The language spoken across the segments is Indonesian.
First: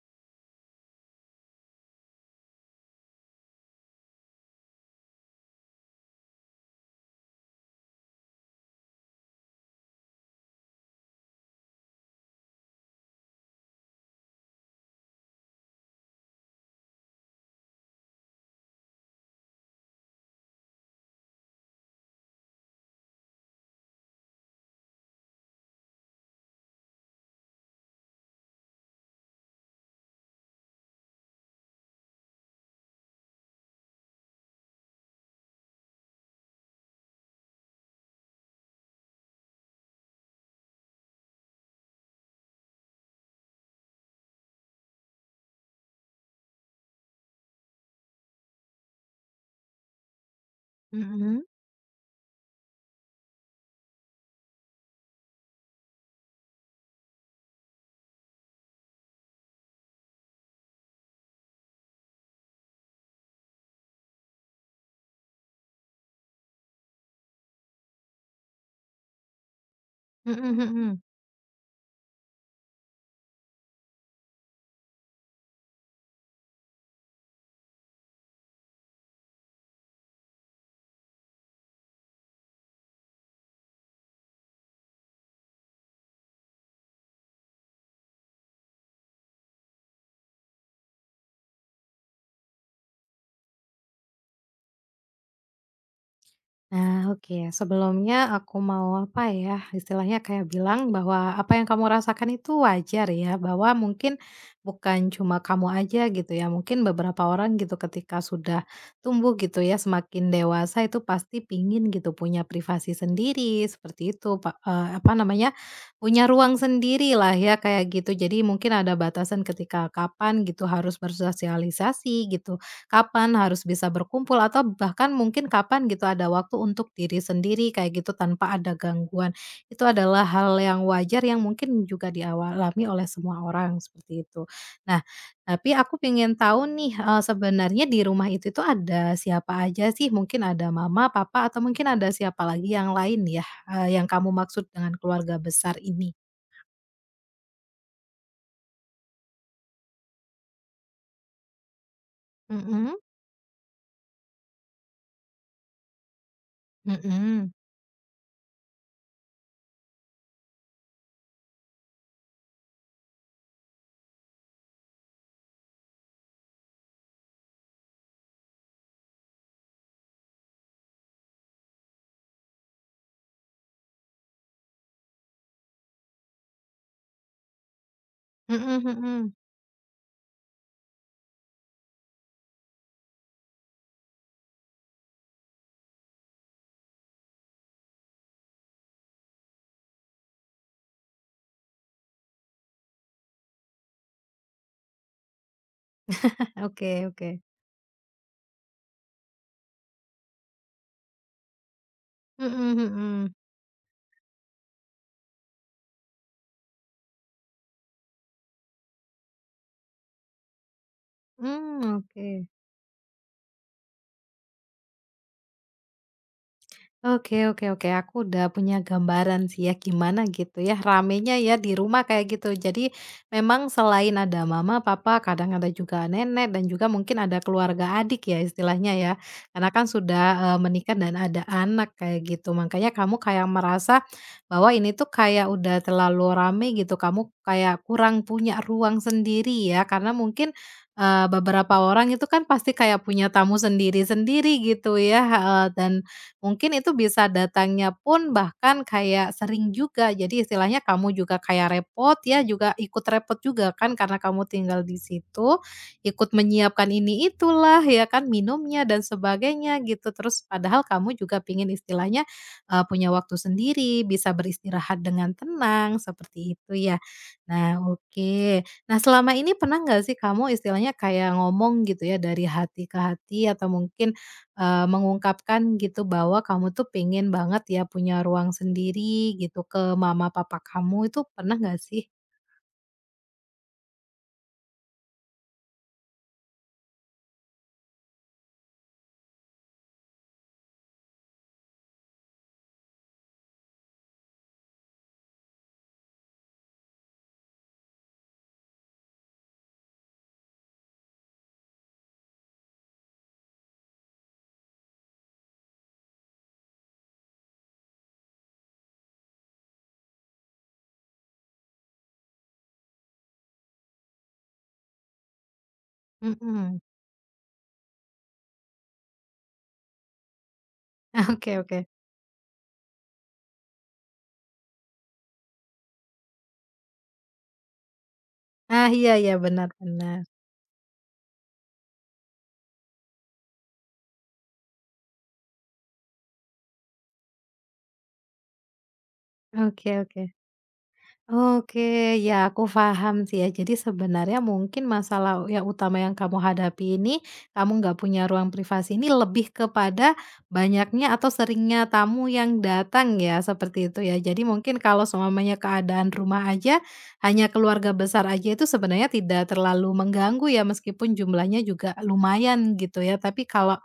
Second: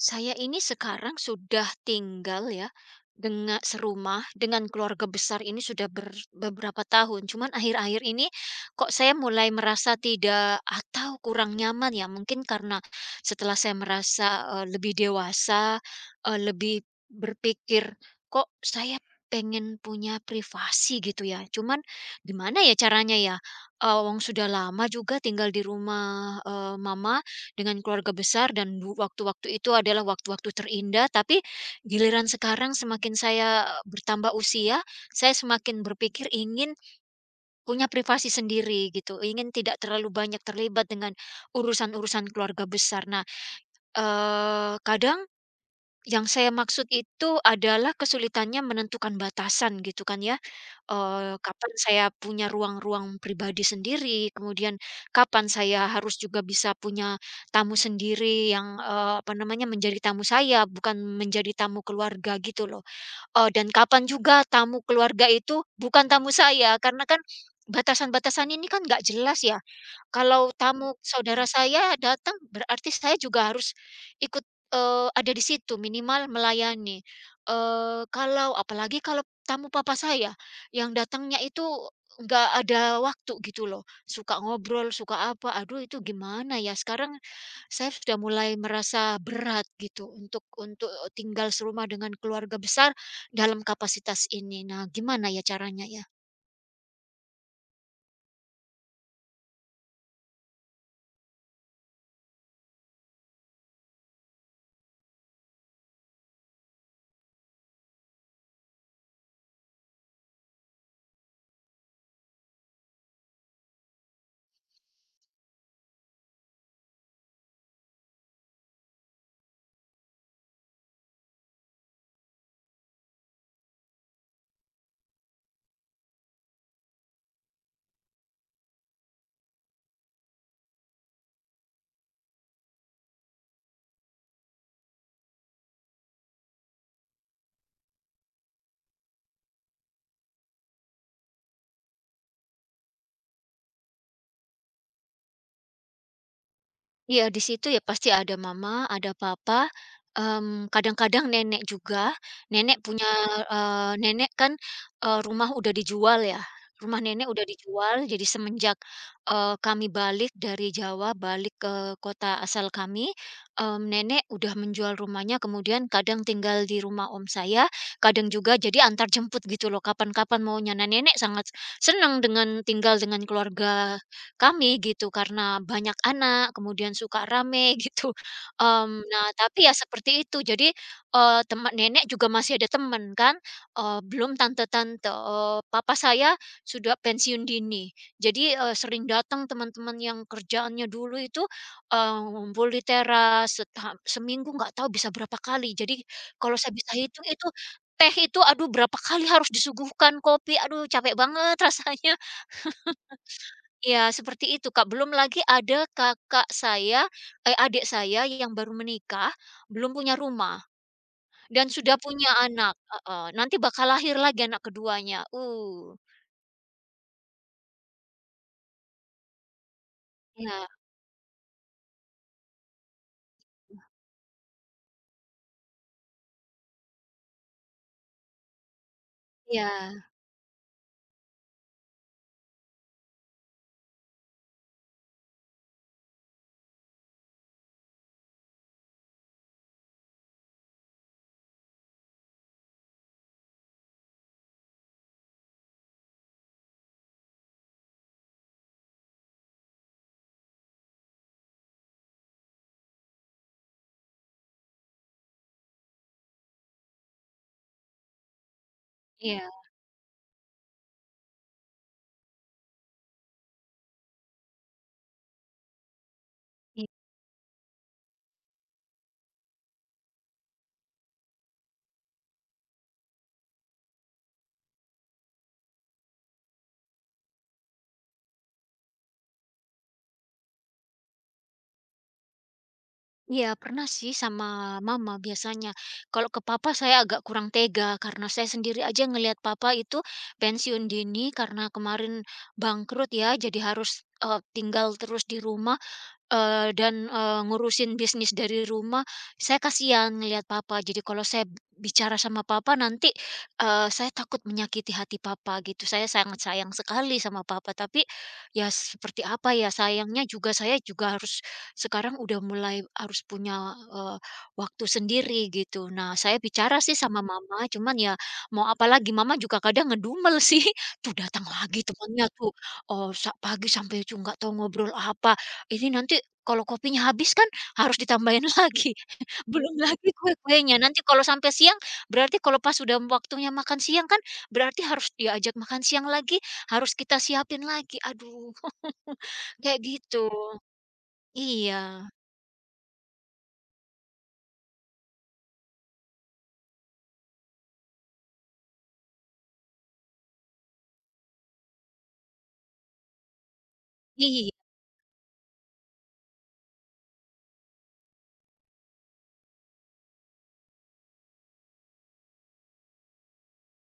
Saya ini sekarang sudah tinggal ya, dengan serumah dengan keluarga besar ini sudah beberapa tahun. Cuman akhir-akhir ini kok saya mulai merasa tidak atau kurang nyaman ya, mungkin karena setelah saya merasa, lebih dewasa, lebih berpikir, "Kok saya pengen punya privasi," gitu ya. Cuman gimana ya caranya ya, wong sudah lama juga tinggal di rumah, mama, dengan keluarga besar dan waktu-waktu itu adalah waktu-waktu terindah, tapi giliran sekarang semakin saya bertambah usia, saya semakin berpikir ingin punya privasi sendiri gitu, ingin tidak terlalu banyak terlibat dengan urusan-urusan keluarga besar. Nah, kadang yang saya maksud itu adalah kesulitannya menentukan batasan gitu kan ya, Mhm, kapan saya punya ruang-ruang pribadi sendiri, kemudian kapan saya harus juga bisa punya tamu sendiri yang, apa namanya, menjadi tamu saya, bukan menjadi tamu keluarga gitu loh. Dan kapan juga tamu keluarga itu bukan tamu saya, karena kan batasan-batasan ini kan nggak jelas ya. Kalau mhm tamu mhm. saudara saya datang, berarti saya juga harus ikut, ada di situ, minimal melayani. Kalau apalagi kalau tamu papa saya, yang datangnya itu nggak ada waktu gitu loh, suka ngobrol, suka apa, aduh itu gimana ya, sekarang saya sudah mulai merasa berat gitu untuk tinggal serumah dengan keluarga besar dalam kapasitas ini. Nah, gimana ya caranya ya? Nah, oke. Sebelumnya aku mau, apa ya, istilahnya kayak bilang bahwa apa yang kamu rasakan itu wajar ya, bahwa mungkin bukan cuma kamu aja gitu ya, mungkin beberapa orang gitu ketika sudah tumbuh gitu ya, semakin dewasa itu pasti pingin gitu punya privasi sendiri, seperti itu, apa namanya, punya ruang sendirilah ya kayak gitu. Jadi mungkin ada batasan ketika kapan gitu harus bersosialisasi gitu. Kapan harus bisa berkumpul atau bahkan mungkin kapan gitu ada waktu untuk diri sendiri kayak gitu tanpa ada gangguan. Itu adalah hal yang wajar yang mungkin juga dialami oleh semua orang seperti itu. Nah, tapi aku pengen tahu nih, sebenarnya di rumah itu ada siapa aja sih? Mungkin ada mama, papa, atau mungkin ada siapa lagi yang lain ya, yang kamu maksud dengan keluarga besar ini? Iya, di situ ya pasti ada mama, ada papa, mmm, kadang-kadang nenek juga. Nenek Mhm, punya nenek kan, rumah udah dijual ya, rumah nenek udah mhm, dijual, jadi semenjak, kami balik dari Jawa, balik ke kota asal kami, mmm, nenek udah menjual rumahnya, kemudian kadang tinggal di rumah om saya, kadang juga jadi antar jemput gitu loh, kapan-kapan maunya. Nah, nenek sangat senang dengan tinggal dengan keluarga kami gitu, karena banyak anak, kemudian suka rame gitu, mhm mmm, nah mhm. tapi ya seperti itu. Jadi, teman nenek juga masih ada teman kan, belum tante-tante, papa saya sudah pensiun dini. Jadi, sering datang teman-teman yang kerjaannya dulu itu, ngumpul di teras, seminggu nggak tahu bisa berapa kali. Jadi kalau saya bisa Oke hitung oke. itu, teh itu aduh berapa kali harus disuguhkan, kopi, aduh capek banget rasanya. Mhm mhm. Iya, seperti itu, Kak. Belum lagi ada kakak saya, eh, adik saya yang baru menikah, belum punya rumah dan Hmm, sudah oke. punya anak, heeh, nanti bakal lahir lagi anak keduanya. Oke oke oke, aku udah punya gambaran sih ya, gimana gitu iya, ya, ramenya ya di rumah kayak gitu. Jadi, memang selain ada mama, papa, kadang ada juga nenek, dan juga mungkin ada keluarga adik ya, istilahnya ya. iya, Karena kan sudah, menikah dan ada anak, kayak gitu. Makanya kamu kayak merasa bahwa ini tuh kayak udah terlalu rame gitu, kamu kayak kurang punya ruang sendiri ya, karena mungkin, beberapa orang itu kan pasti kayak punya tamu sendiri-sendiri gitu ya heeh, dan mungkin itu bisa datangnya pun bahkan kayak sering juga. Jadi istilahnya kamu juga kayak repot, ya juga ikut repot juga kan karena kamu tinggal di situ, ikut menyiapkan ini itulah ya kan, minumnya dan iya, sebagainya gitu. Terus padahal kamu juga pingin istilahnya, punya waktu sendiri, bisa beristirahat dengan tenang, seperti itu i ya. Nah oke. Nah selama ini pernah nggak sih kamu istilahnya kayak ngomong gitu ya dari hati ke hati atau mungkin mengungkapkan gitu bahwa kamu tuh pengen banget ya punya ruang sendiri gitu ke mama papa kamu itu pernah nggak sih? iya, pernah sih sama mama biasanya. Kalau ke papa saya agak kurang tega karena saya sendiri aja ngelihat papa itu pensiun dini karena kemarin bangkrut ya, jadi harus, tinggal terus di rumah. Dan, ngurusin bisnis dari rumah, saya kasihan ngelihat papa. Jadi kalau saya bicara sama papa nanti, saya takut menyakiti hati papa gitu. Saya sangat sayang sekali sama papa, tapi ya seperti apa ya, sayangnya juga saya juga harus sekarang udah mulai harus punya, waktu sendiri gitu. Nah, saya bicara Mhm. sih sama mama, cuman ya mau apa lagi, mama juga kadang ngedumel sih, "Tuh datang Oke lagi oke. temannya tuh, oh sa pagi sampai tuh nggak tahu ngobrol apa, ini nanti kalau kopinya habis kan harus ditambahin Ah, lagi, iya iya, benar belum lagi benar. kue-kuenya. Nanti kalau sampai siang, berarti kalau pas sudah waktunya makan siang kan, berarti harus diajak makan siang lagi, harus kita siapin lagi. Aduh, kayak Oke gitu. oke. Iya, Oke, ya aku paham sih ya. Jadi sebenarnya mungkin masalah yang utama yang kamu hadapi ini, kamu nggak punya ruang privasi ini lebih kepada banyaknya atau seringnya tamu yang datang ya, seperti itu ya. Jadi iya, mungkin kalau semuanya keadaan rumah aja, hanya keluarga besar aja itu sebenarnya tidak terlalu mengganggu ya, meskipun jumlahnya juga lumayan gitu ya. Tapi kalau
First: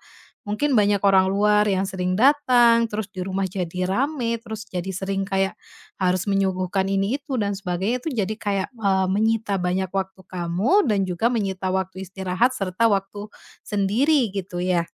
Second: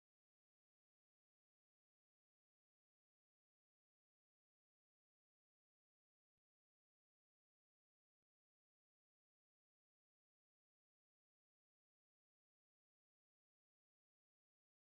mungkin banyak orang luar yang sering datang, terus di rumah jadi rame, terus jadi sering kayak harus menyuguhkan ini itu dan sebagainya itu jadi kayak, menyita banyak waktu kamu dan juga menyita waktu istirahat serta waktu sendiri gitu ya?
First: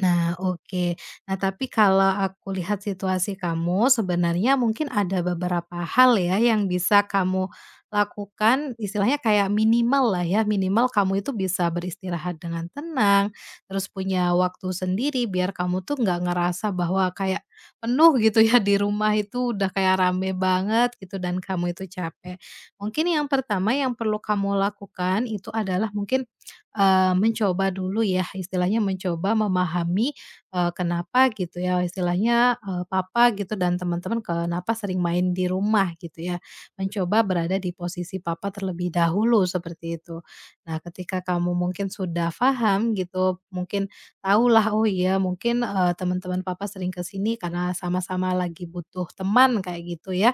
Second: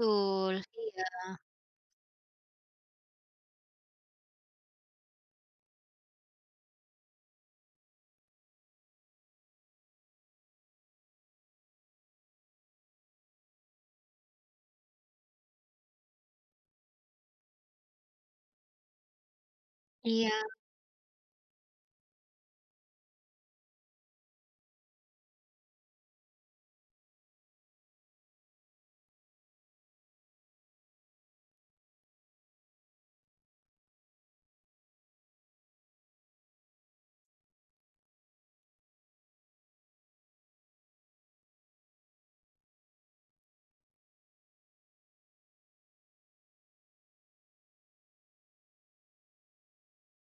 Nah, oke. Iya, Nah, tapi kalau aku lihat situasi kamu, sebenarnya mungkin ada beberapa hal ya yang bisa kamu lakukan, istilahnya kayak minimal lah ya, minimal kamu itu bisa beristirahat dengan tenang, terus punya waktu sendiri biar kamu tuh nggak ngerasa bahwa kayak penuh gitu ya di rumah itu udah kayak rame iya. banget gitu dan kamu itu capek. Mungkin yang pertama yang perlu kamu lakukan itu adalah mungkin mencoba dulu ya, istilahnya mencoba memahami, kenapa gitu ya, istilahnya, papa gitu dan teman-teman kenapa sering main di rumah gitu ya. Mencoba berada di posisi papa terlebih dahulu seperti itu. Nah, ketika kamu mungkin sudah paham gitu, mungkin tahulah, oh iya mungkin, teman-teman papa sering ke sini karena sama-sama lagi butuh teman kayak gitu ya.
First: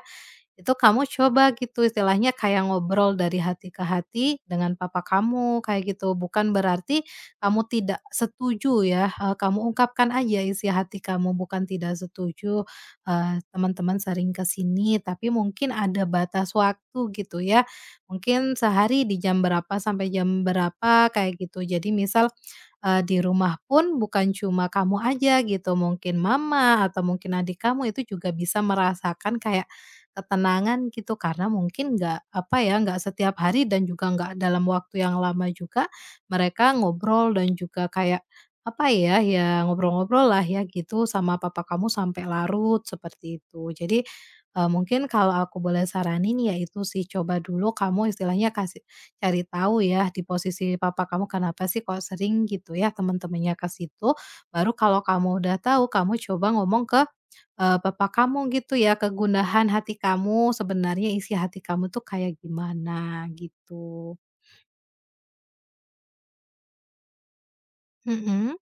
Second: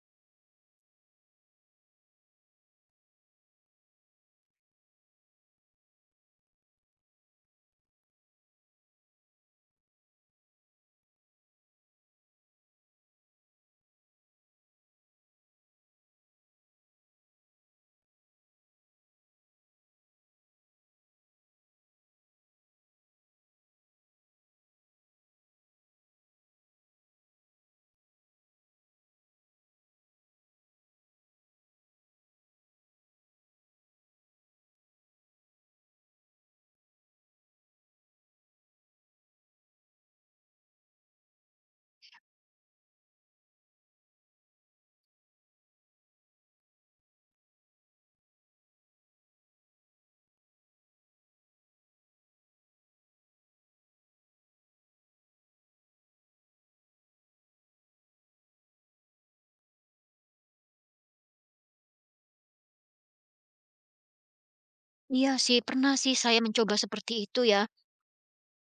Itu kamu coba gitu istilahnya kayak ngobrol dari hati ke hati dengan papa kamu kayak gitu. Bukan berarti kamu tidak setuju ya, kamu ungkapkan aja isi hati kamu bukan tidak setuju, teman-teman sering ke sini tapi mungkin ada batas waktu gitu ya. Mungkin sehari di jam berapa sampai jam berapa kayak gitu. Jadi misal, di rumah pun bukan cuma kamu aja gitu, mungkin mama atau mungkin adik kamu itu juga bisa merasakan kayak ketenangan gitu karena mungkin nggak apa ya, nggak setiap hari dan juga nggak dalam waktu yang lama juga mereka ngobrol dan juga kayak apa ya, ya ngobrol-ngobrol lah ya gitu sama papa kamu sampai larut seperti itu. Jadi, mungkin kalau aku boleh saranin ya itu sih coba dulu kamu istilahnya kasih cari tahu ya di posisi papa kamu kenapa sih kok sering gitu ya teman-temannya ke situ, baru kalau kamu udah tahu kamu coba ngomong ke bapak kamu gitu ya, kegundahan hati kamu, sebenarnya isi hati kamu tuh kayak gimana gitu. Iya sih, pernah sih saya mencoba seperti itu ya. Mhm.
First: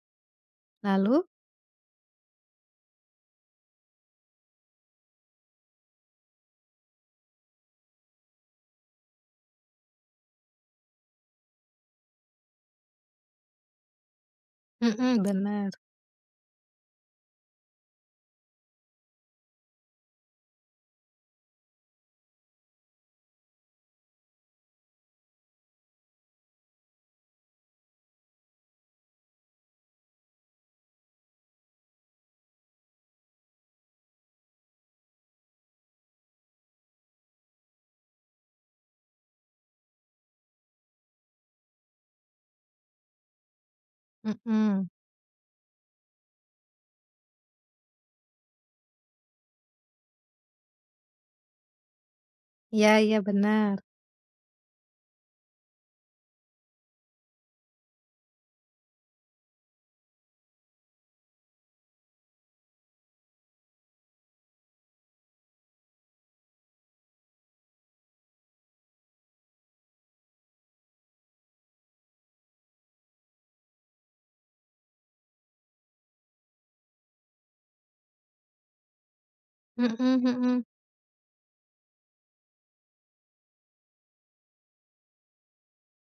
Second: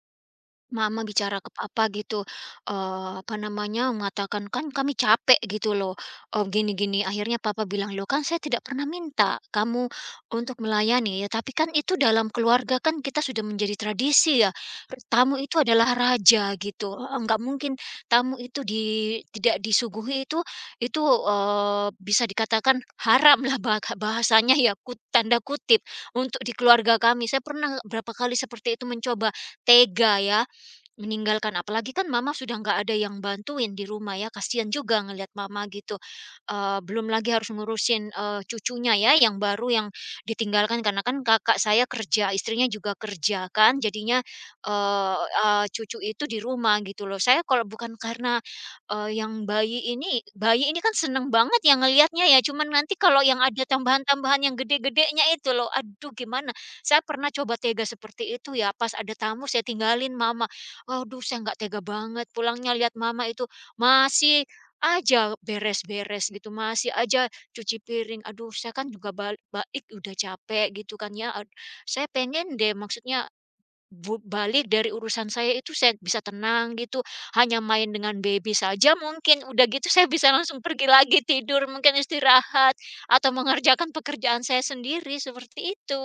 Mama Lalu? bicara ke papa gitu, apa namanya, mengatakan, "Kan kami capek," gitu loh, gini-gini. Akhirnya papa bilang, "Loh kan saya tidak pernah minta kamu untuk melayani ya, tapi kan itu dalam keluarga kan kita sudah menjadi tradisi ya, Mhm, tamu itu bener. adalah raja," gitu. Heeh, nggak mungkin tamu itu tidak disuguhi itu, bisa dikatakan haramlah bahasanya ya, tanda kutip, untuk di keluarga kami. Saya pernah berapa kali seperti itu mencoba, tega ya. Meninggalkan, apalagi kan mama sudah nggak ada yang bantuin di rumah ya, kasihan juga ngelihat mama gitu. Belum lagi harus ngurusin, cucunya ya yang baru yang ditinggalkan karena kan kakak saya kerja, istrinya juga kerja kan, jadinya, Mhm. eee eee, cucu itu di rumah gitu loh. Saya kalau bukan karena, yang bayi ini kan seneng banget yang ngelihatnya ya, cuman Iya nanti iya, kalau yang ada bener. tambahan-tambahan yang gede-gedenya itu loh, aduh gimana. Saya pernah coba tega seperti itu ya, pas ada tamu saya tinggalin mama. Waduh, saya nggak tega banget, pulangnya lihat mama itu masih aja beres-beres gitu, masih aja cuci piring. Aduh, saya kan juga balik udah capek gitu kan ya, saya pengen deh maksudnya balik dari urusan saya itu saya bisa tenang gitu, hanya main dengan baby saja mungkin, udah gitu Mhm saya bisa langsung mhm. pergi lagi tidur, mungkin istirahat, atau mengerjakan pekerjaan saya sendiri, seperti itu.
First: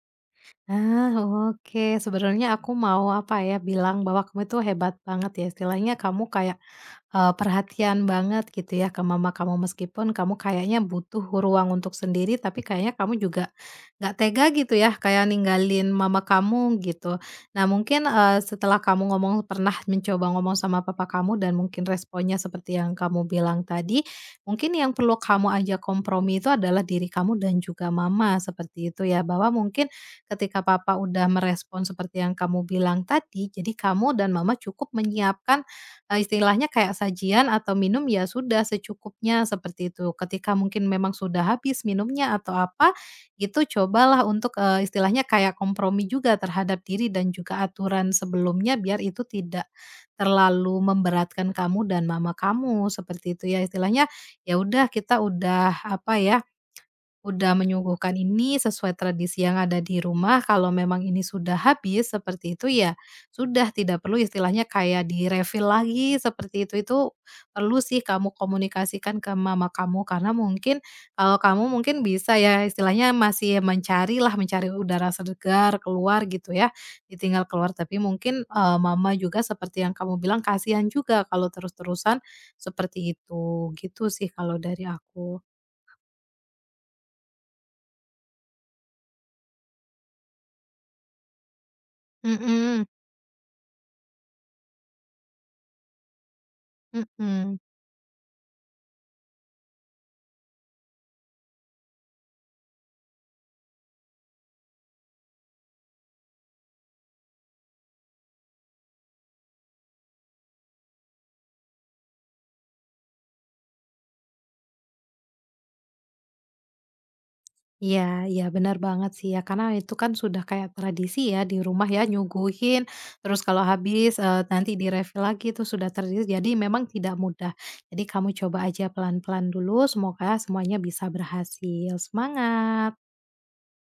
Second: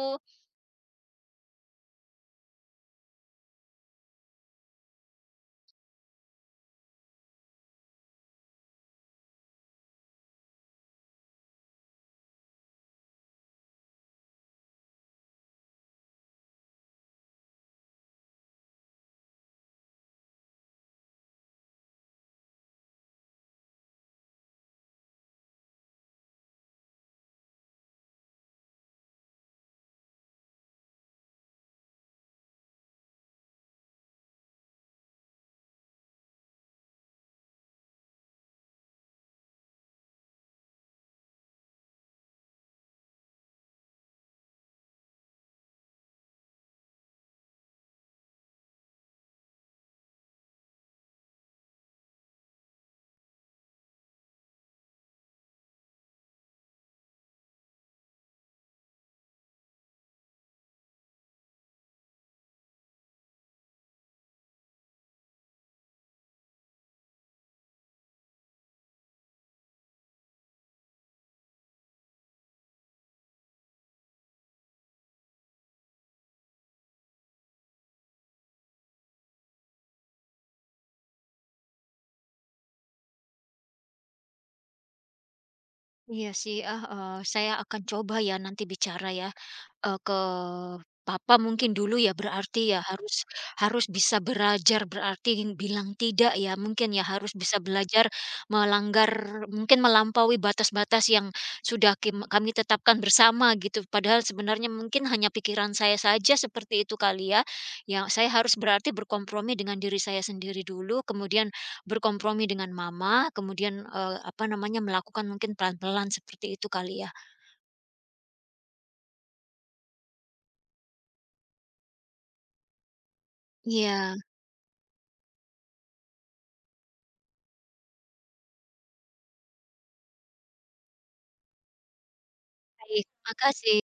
Ah, oke. Sebenarnya aku mau, apa ya, bilang bahwa kamu itu hebat banget ya, istilahnya kamu kayak, perhatian banget gitu ya ke mama kamu, meskipun kamu kayaknya butuh ruang untuk sendiri, tapi kayaknya kamu juga nggak tega gitu ya, kayak ninggalin mama kamu gitu. Nah mungkin, setelah kamu ngomong pernah mencoba ngomong sama papa kamu dan mungkin responnya seperti yang kamu bilang tadi, mungkin yang perlu kamu ajak kompromi itu adalah diri kamu dan juga mama, seperti itu ya. Bahwa mungkin ketika papa udah merespon seperti yang kamu bilang tadi, jadi kamu dan mama cukup menyiapkan, istilahnya kayak sajian atau minum ya sudah secukupnya seperti itu. Ketika mungkin memang sudah habis minumnya atau apa, itu cobalah untuk, istilahnya kayak kompromi juga terhadap diri dan juga aturan sebelumnya biar itu tidak terlalu memberatkan kamu dan mama kamu, seperti itu ya. Istilahnya, ya udah kita udah apa ya udah menyuguhkan ini sesuai tradisi yang ada di rumah, kalau memang ini sudah habis seperti itu, ya sudah tidak perlu istilahnya kayak di-refill lagi seperti itu. Itu perlu sih kamu komunikasikan ke mama kamu, karena mungkin kalau kamu mungkin bisa ya istilahnya masih mencarilah, mencari udara segar keluar gitu ya, ditinggal keluar. Tapi mungkin, mama juga seperti yang kamu bilang kasihan juga kalau terus-terusan seperti itu, gitu sih kalau dari aku. Iya sih, ah, saya akan coba ya nanti bicara ya, ke papa mungkin dulu ya berarti ya Mhm, harus harus bisa belajar berarti bilang tidak ya mungkin ya harus bisa mhm. belajar melanggar mungkin melampaui batas-batas yang sudah kami tetapkan bersama gitu padahal sebenarnya mungkin hanya pikiran saya saja seperti itu kali ya. Yang saya harus berarti berkompromi dengan diri saya sendiri dulu kemudian berkompromi dengan mama, kemudian, apa namanya, melakukan mungkin pelan-pelan seperti itu kali ya? Iya iya, benar banget sih ya, karena itu kan sudah kayak tradisi ya di rumah ya nyuguhin, terus kalau Iya, habis, nanti direview lagi itu sudah tradisi jadi memang tidak mudah. Jadi kamu coba aja pelan-pelan dulu semoga semuanya bisa berhasil, semangat. baik, makasih.